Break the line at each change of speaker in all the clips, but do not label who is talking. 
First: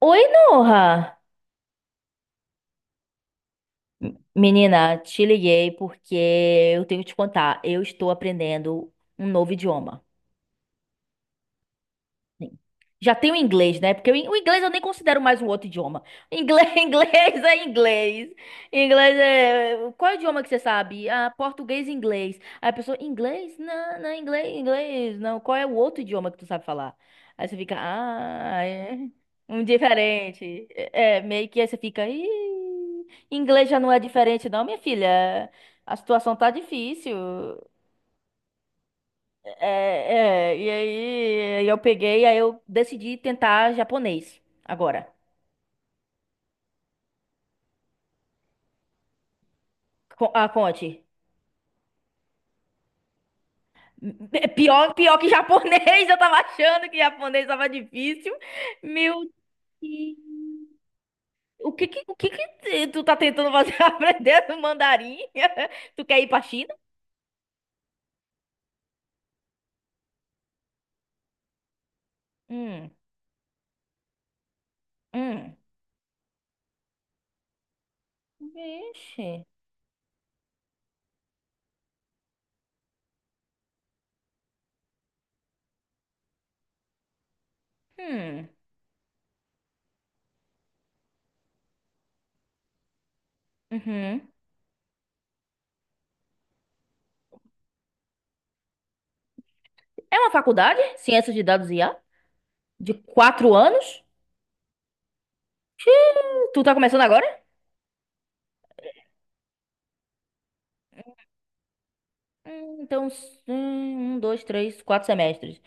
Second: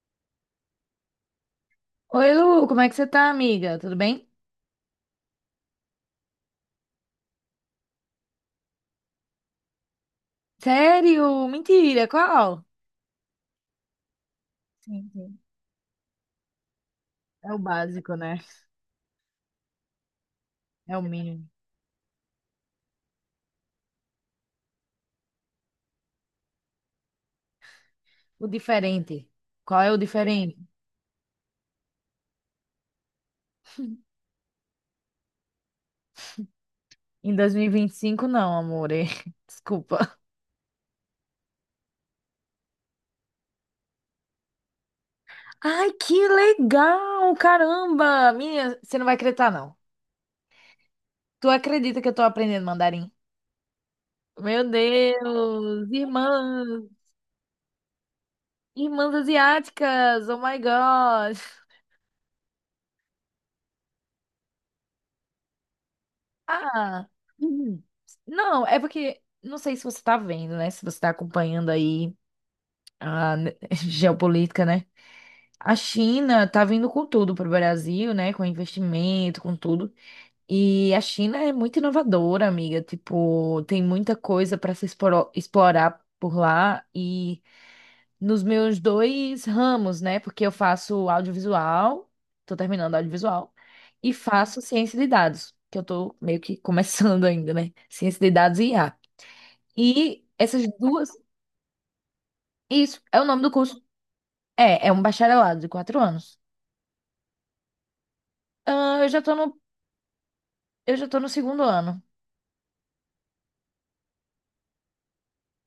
Oi, Noha!
Oi, Lu, como é que você tá, amiga? Tudo bem?
Menina, te liguei porque eu tenho que te contar. Eu estou aprendendo um novo idioma.
Sério? Mentira,
Sim.
qual?
Já tem o inglês, né? Porque o inglês eu nem
Sim,
considero
sim.
mais um outro idioma. Inglês, inglês
É o
é
básico,
inglês.
né?
Inglês é. Qual é o idioma que você
É o
sabe? Ah,
mínimo.
português e inglês. Aí a pessoa, inglês? Não, não, inglês, inglês. Não, qual é o outro idioma que tu sabe falar? Aí você fica,
O
ah, é.
diferente.
Um
Qual é o diferente?
diferente. É, é, meio que aí você fica, inglês já não é diferente, não, minha filha. A situação tá difícil.
Em dois mil e vinte e cinco não, amor. Desculpa.
É, é, e aí eu peguei, aí eu decidi tentar japonês agora.
Ai, que legal! Caramba! Minha, você não vai acreditar, não.
Ah, conte.
Tu acredita que eu tô aprendendo mandarim?
É
Meu
pior, pior que
Deus!
japonês, eu tava achando
Irmãs!
que japonês tava difícil.
Irmãs
Meu Deus.
asiáticas! Oh my God!
O que que tu tá tentando fazer aprender no mandarim? Tu quer ir pra China?
Ah, hum. Não, é porque não sei se você tá vendo, né? Se você tá acompanhando aí
Hum,
a ne- geopolítica, né?
hum.
A China tá vindo com tudo pro Brasil, né? Com
Vixe.
investimento, com tudo. E a China é muito inovadora, amiga. Tipo, tem muita coisa para se explorar por lá nos
Hum,
meus dois ramos, né? Porque eu faço audiovisual, tô terminando audiovisual, e
uhum.
faço ciência de dados, que eu tô meio que começando ainda, né? Ciência de dados e IA.
É
E
uma
essas
faculdade?
duas,
Ciência de dados e IA? De
isso, é o nome do
quatro
curso.
anos?
É, é um bacharelado de 4 anos.
Tu tá começando agora?
Ah, eu já tô no segundo ano.
Hum. Então, um, dois, três, quatro semestres.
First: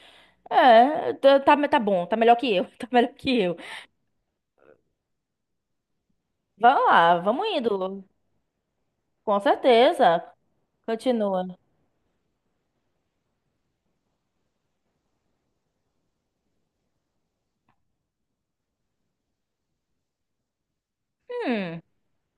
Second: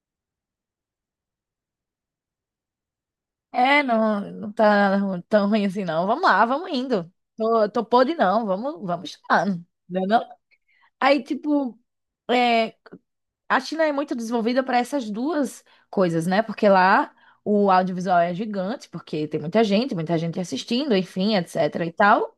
É, tá bom, tá melhor que eu, tá melhor que eu.
Não, não tá tão ruim assim, não. Vamos lá, vamos
Vamos
indo.
lá, vamos
Tô
indo.
podre, não. Vamos
Com
estudando. Não. É
certeza.
não? Aí,
Continua.
tipo, é, a China é muito desenvolvida para essas duas coisas, né? Porque lá o audiovisual é gigante, porque tem muita gente assistindo, enfim, etc
Hum.
e tal.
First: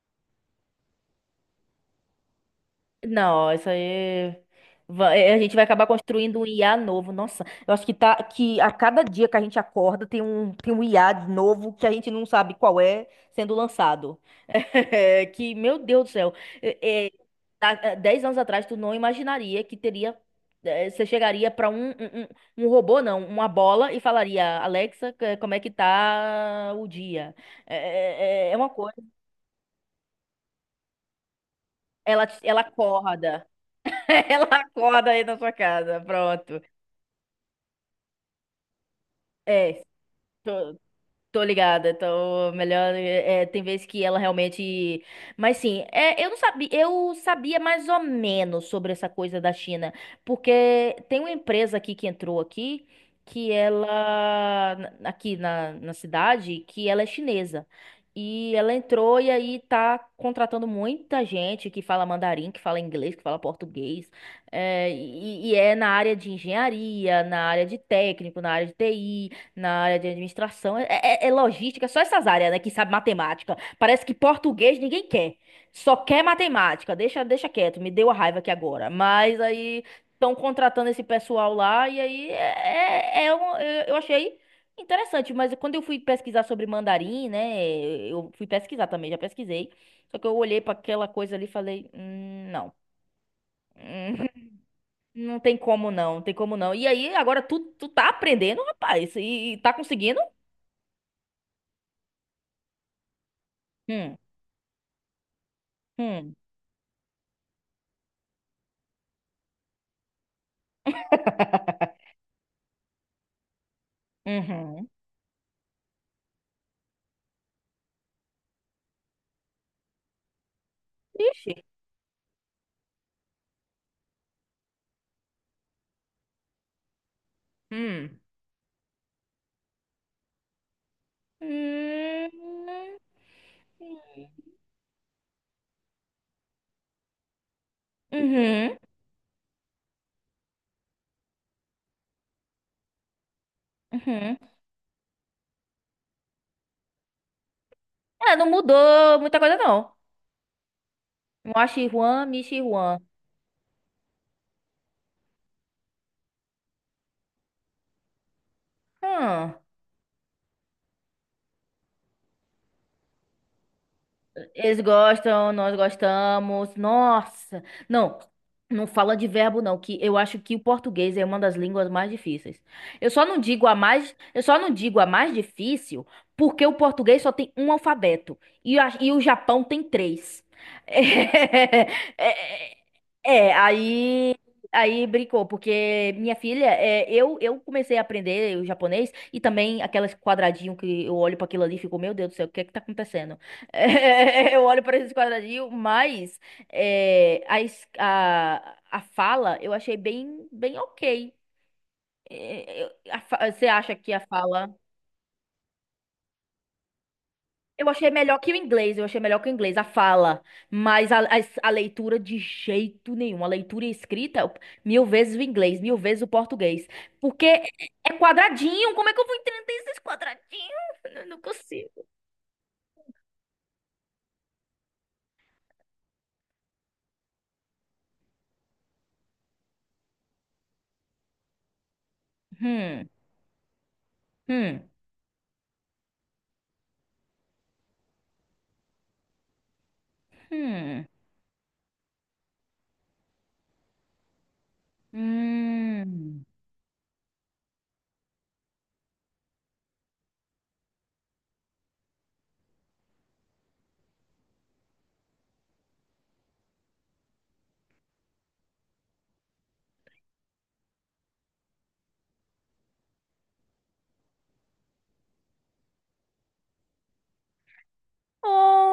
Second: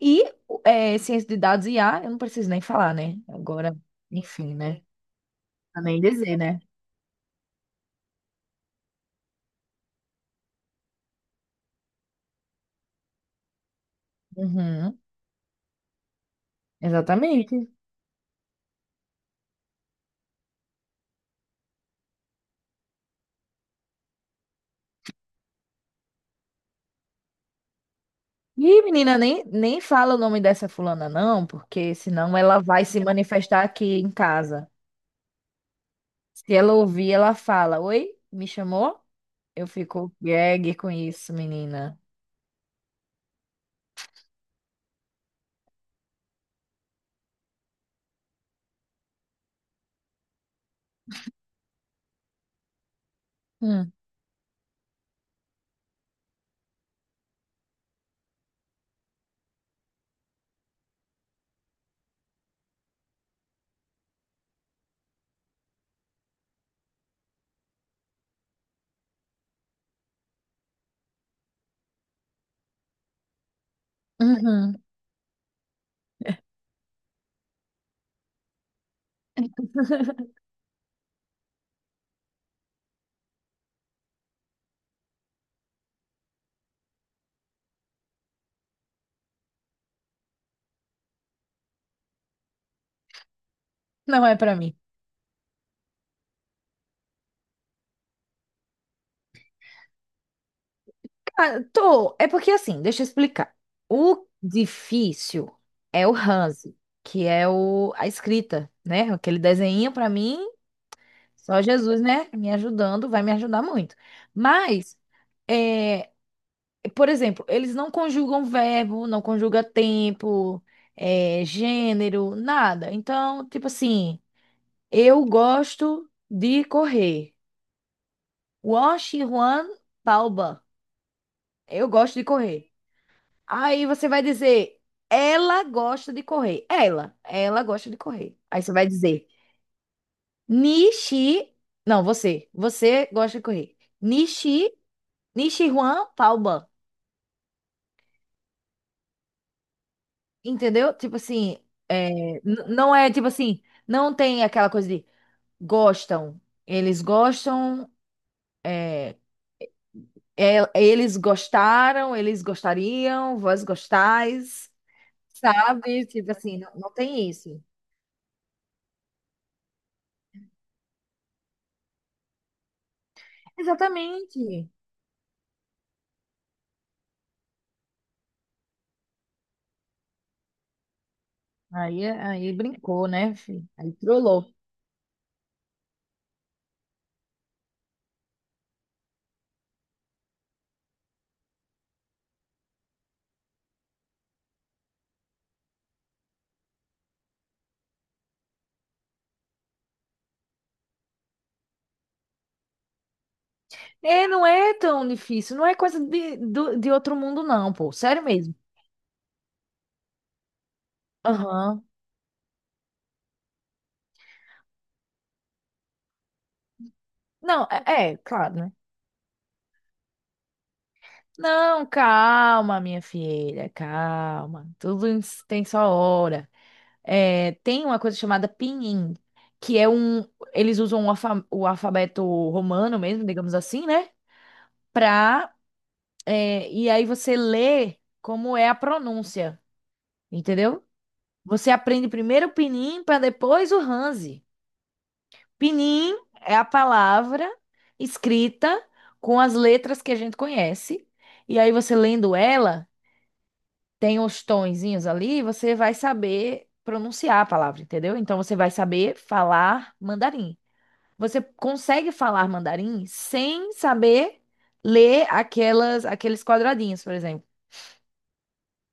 E é, ciência de dados e IA, eu não preciso nem falar, né?
Não, isso
Agora,
aí.
enfim, né?
É, a gente vai
Pra
acabar
nem dizer,
construindo um
né?
IA novo. Nossa, eu acho que tá que a cada dia que a gente acorda tem um IA de novo que a gente não sabe qual é sendo lançado.
Uhum,
Que, meu Deus do céu. É, é,
exatamente.
há 10 anos atrás, tu não imaginaria que teria. É, você chegaria para um um robô, não, uma bola, e falaria: "Alexa, como é que tá o dia?" É uma
E
coisa.
menina, nem fala o nome dessa fulana, não, porque
Ela,
senão ela
ela
vai se
acorda.
manifestar aqui em
Ela
casa.
acorda aí na sua casa,
Se
pronto.
ela ouvir, ela fala: Oi, me chamou? Eu
É,
fico gag
tô-
com isso,
tô ligada,
menina.
tô melhor. É, tem vezes que ela realmente. Mas sim, é, eu não sabia, eu sabia mais ou menos sobre essa coisa da China, porque tem uma empresa aqui que entrou aqui, que
Hum.
ela aqui na cidade, que ela é chinesa. E ela entrou e aí tá contratando muita gente que fala mandarim, que fala inglês, que fala português. É, e é na área de engenharia, na área de técnico, na área de TI. Na área de administração, é, é logística, só essas áreas, né, que sabe matemática. Parece que
Uhum.
português ninguém quer. Só quer matemática. Deixa quieto, me deu a raiva aqui agora. Mas aí estão contratando esse pessoal lá, e aí é, eu achei interessante. Mas quando eu fui pesquisar sobre mandarim, né, eu fui pesquisar também, já pesquisei. Só que eu olhei para aquela coisa ali e falei: não.
Não é pra mim.
Não tem como não tem como não." E aí, agora tu tá aprendendo, rapaz, e tá conseguindo?
Ah, tô. É porque assim, deixa eu explicar.
Hum.
O difícil é o
Hum.
Hanzi, que é a escrita, né? Aquele desenho pra mim, só Jesus, né? Me ajudando, vai me ajudar muito.
Uhum.
Mas, é, por exemplo, eles não conjugam verbo, não conjuga tempo, é,
Ixi.
gênero, nada. Então, tipo assim, eu gosto de correr.
Hum.
Wash Juan Palba. Eu gosto de
Hum.
correr. Aí você vai dizer, ela gosta de correr. Ela gosta de correr. Aí você
Uhum.
vai dizer, Nishi. Não, você. Você gosta de correr.
Uhum.
Nishi, Nishiruan Taoban.
É, não mudou muita coisa, não.
Entendeu? Tipo assim,
Moshi
é,
Juan, Michi
não
Juan.
é tipo assim, não tem aquela coisa de gostam. Eles gostam, é,
Hum.
eles gostaram, eles gostariam, vós gostais,
Eles gostam, nós
sabe? Tipo assim, não,
gostamos.
não tem isso.
Nossa. Não, não fala de verbo, não, que eu acho que o português é uma das línguas mais difíceis. Eu só não digo a mais,
Exatamente.
eu só não digo a mais difícil porque o português só tem um alfabeto e, e o Japão tem três.
Aí,
É,
aí
é,
brincou, né,
é,
filho? Aí trollou.
aí brincou, porque minha filha, é, eu comecei a aprender o japonês e também aqueles quadradinho que eu olho para aquilo ali e fico, meu Deus do céu, o que é que tá acontecendo? É, eu olho para esses quadradinhos, mas é, a fala eu achei bem ok. É, você acha que a
É, não
fala
é tão difícil, não é coisa de, de outro mundo, não,
eu
pô.
achei
Sério
melhor que
mesmo.
o inglês, eu achei melhor que o inglês, a fala. Mas a
Aham.
leitura de jeito nenhum. A leitura e escrita, mil vezes o inglês, mil vezes o português. Porque
Não,
é
é, claro, né?
quadradinho. Como é que eu vou entender esses quadradinhos? Eu não
Não,
consigo.
calma, minha filha, calma. Tem sua hora. É, tem uma coisa chamada pinyin, que é um. Eles usam o alfabeto romano
Hum,
mesmo, digamos assim, né?
hum,
Pra. É, e aí você lê como é a pronúncia, entendeu?
hum,
Você aprende primeiro o pinyin para depois o Hanzi. Pinyin
hum.
é a palavra escrita com as letras que a gente conhece. E aí você lendo ela, tem os tonzinhos ali, você vai saber pronunciar a palavra, entendeu? Então você vai saber falar mandarim. Você consegue falar mandarim sem saber ler aqueles quadradinhos, por exemplo,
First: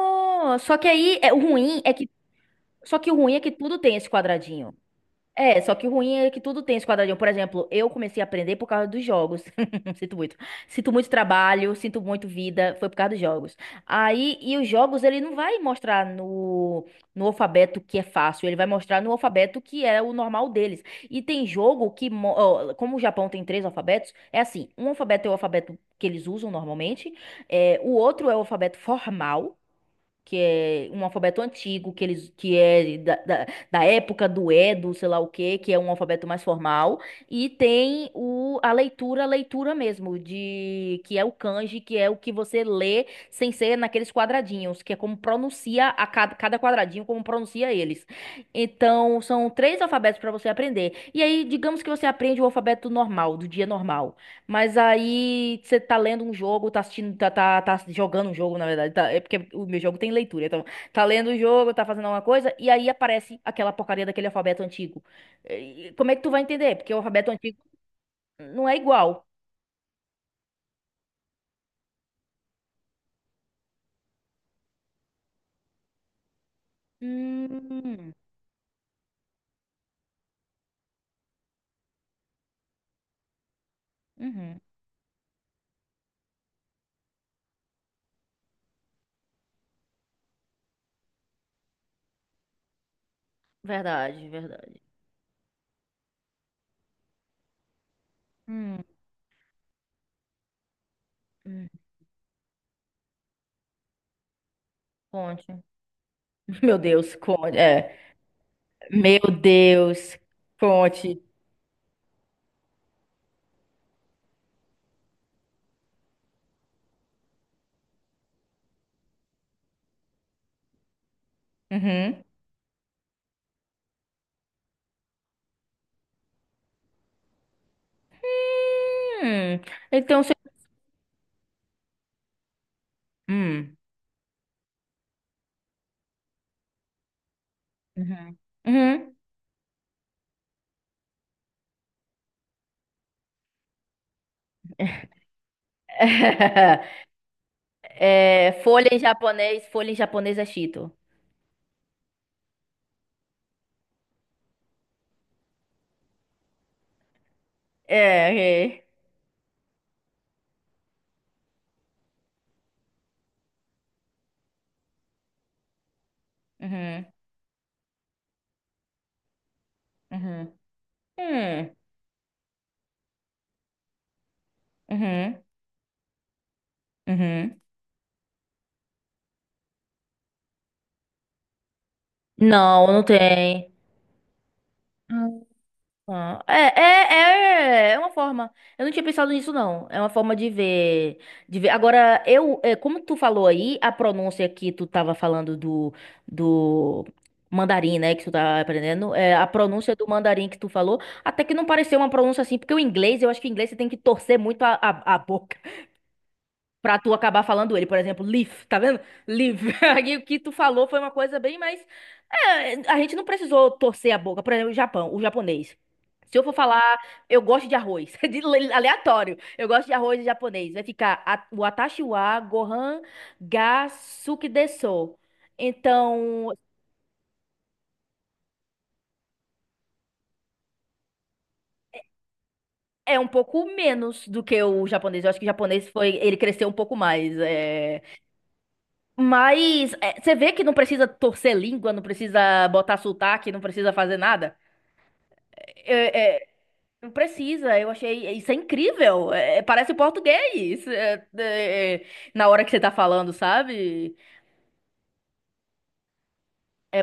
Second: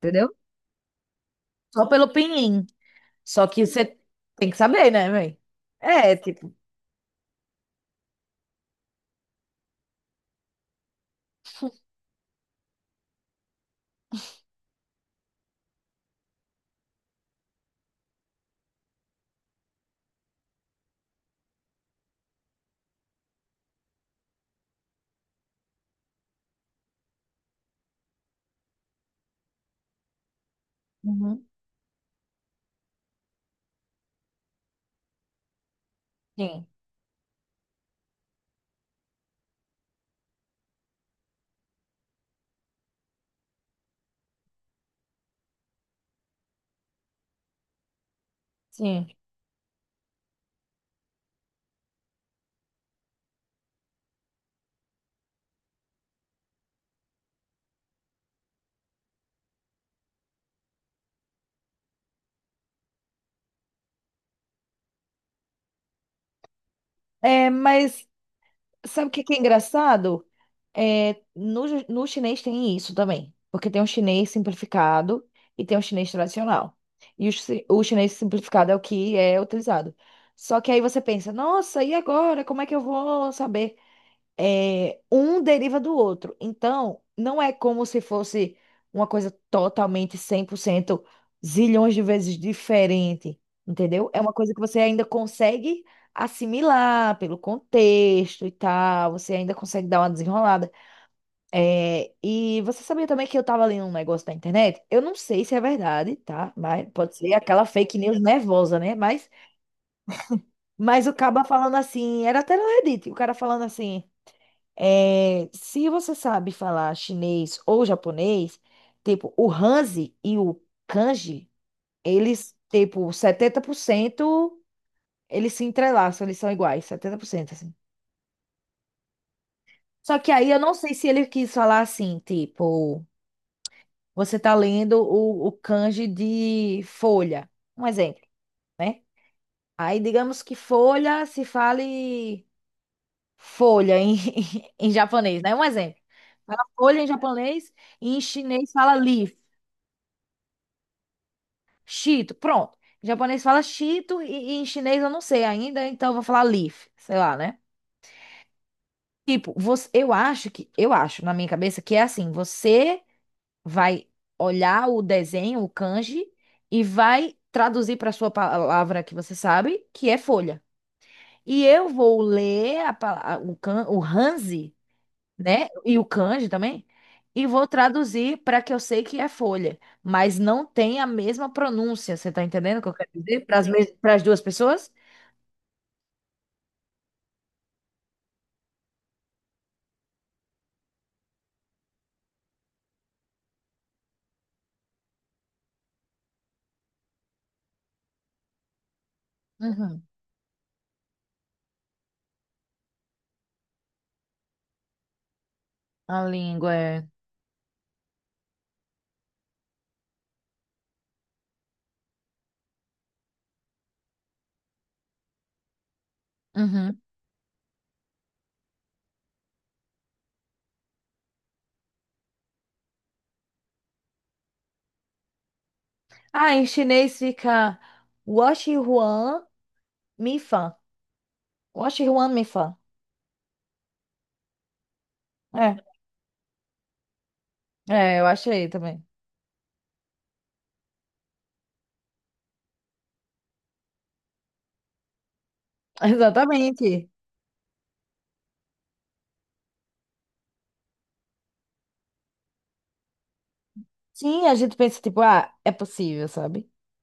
entendeu?
só que aí, é, o ruim
Só
é que.
pelo pinyin.
Só que o ruim é
Só
que
que
tudo tem
você
esse
tem que
quadradinho.
saber, né, velho?
É, só que o ruim
É,
é que
tipo.
tudo tem esse quadradinho. Por exemplo, eu comecei a aprender por causa dos jogos. Sinto muito. Sinto muito trabalho, sinto muito vida, foi por causa dos jogos. Aí, e os jogos, ele não vai mostrar no alfabeto que é fácil, ele vai mostrar no alfabeto que é o normal deles. E tem jogo que, ó, como o Japão tem três alfabetos, é assim, um alfabeto é o alfabeto que eles usam normalmente, é, o outro é o alfabeto formal, que é um alfabeto
Uhum.
antigo, que eles que é da, da época do Edo, sei lá o quê, que é um alfabeto mais
Sim,
formal, e tem o, a leitura mesmo, de que é o kanji, que é o que você lê sem ser naqueles quadradinhos, que é como pronuncia cada quadradinho, como pronuncia eles.
sim.
Então, são três alfabetos para você aprender. E aí, digamos que você aprende o alfabeto normal, do dia normal. Mas aí você tá lendo um jogo, tá assistindo, tá jogando um jogo, na verdade. É porque o meu jogo tem leitura, então. Tá lendo o jogo, tá fazendo alguma coisa, e aí aparece aquela porcaria daquele alfabeto antigo. E como é que tu vai entender? Porque o alfabeto
É,
antigo
mas
não é
sabe o que
igual.
que é engraçado? É, no chinês tem isso também. Porque tem um chinês simplificado e tem um chinês tradicional. E o
Hum,
chinês simplificado é o que é utilizado. Só que aí você pensa, nossa, e agora? Como é que eu vou saber
uhum.
é, um deriva do outro. Então, não é como se fosse uma coisa totalmente 100% zilhões de vezes diferente, entendeu? É
Verdade,
uma coisa que você
verdade.
ainda consegue assimilar pelo contexto e
Hum,
tal, você ainda consegue dar uma desenrolada.
hum.
É, e você sabia também que eu tava lendo um negócio na internet? Eu não sei se é
Conte.
verdade, tá?
Meu
Mas
Deus,
pode ser
conte.
aquela
É.
fake news nervosa, né?
Meu Deus,
Mas o
conte.
cara falando assim, era até no Reddit, o cara falando assim. É, se você sabe falar chinês ou japonês, tipo, o Hanzi e o Kanji,
Uhum.
eles, tipo, 70%, eles se entrelaçam, eles são iguais, 70%, assim.
Hum,
Só
então
que
você.
aí eu não sei se ele quis falar assim, tipo,
Hum.
você tá lendo o Kanji de folha, um exemplo,
Uhum.
né?
Uhum.
Aí digamos que folha se fale folha em, em japonês, né? Um exemplo. Fala folha em japonês e em
É,
chinês fala leaf.
folha em japonês é Cheeto.
Chito pronto. Em japonês fala chito e em chinês eu não sei ainda, então eu vou falar Leaf, sei lá, né?
É, é.
Tipo, você, eu acho que, eu acho na minha cabeça que é assim, você vai olhar o desenho, o kanji, e
Uhum,
vai traduzir para sua palavra que você sabe, que é
uhum,
folha. E
hum,
eu vou ler a, o Hanzi
uhum,
né? E o kanji também. E
uhum.
vou traduzir para que eu sei que é folha, mas não tem a mesma pronúncia. Você tá entendendo o
Não,
que eu
não
quero dizer?
tem.
Para as duas pessoas?
Ah, é, é, é, é uma forma. Eu não tinha pensado nisso, não. É uma forma de ver, de ver. Agora, eu, é, como tu falou aí, a pronúncia que tu tava falando do, do mandarim, né, que tu tá aprendendo, é, a pronúncia
Uhum.
do mandarim que tu falou, até que não pareceu uma pronúncia assim, porque o inglês, eu acho que o inglês você tem que torcer muito a boca
A língua
pra
é.
tu acabar falando ele, por exemplo, live, tá vendo? Live. Aí o que tu falou foi uma coisa bem mais. É, a gente não precisou torcer a boca. Por exemplo, o Japão, o japonês. Se eu for falar,
Uhum.
eu gosto de arroz, aleatório. Eu gosto de arroz em japonês. Vai ficar o Atashi wa Gohan ga Suki desu. Então,
Ah, em chinês fica Washi Huan Mi Fan. Washi Huan Mi Fan.
é um pouco menos do que o japonês. Eu acho que o
É,
japonês foi, ele cresceu um pouco mais. É.
eu achei também.
Mas é, você vê que não precisa torcer língua, não precisa botar sotaque, não precisa fazer nada. É, é,
Exatamente.
não precisa, eu achei. Isso é incrível. É, é, parece português. É, é, na hora que você tá falando, sabe?
Sim, a gente pensa, tipo, ah, é possível, sabe?
É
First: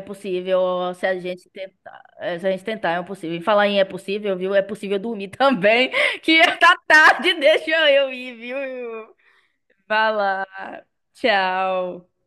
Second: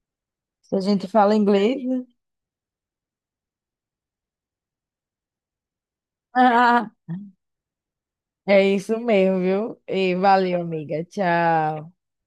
Se a
possível se
gente
a
fala
gente
inglês.
tentar.
Né?
É, se a gente tentar, é possível. E falar em é possível, viu? É possível dormir também. Que tá
Ah,
tarde, deixa eu ir, viu?
é isso mesmo, viu?
Vai
E
lá.
valeu, amiga. Tchau.
Tchau.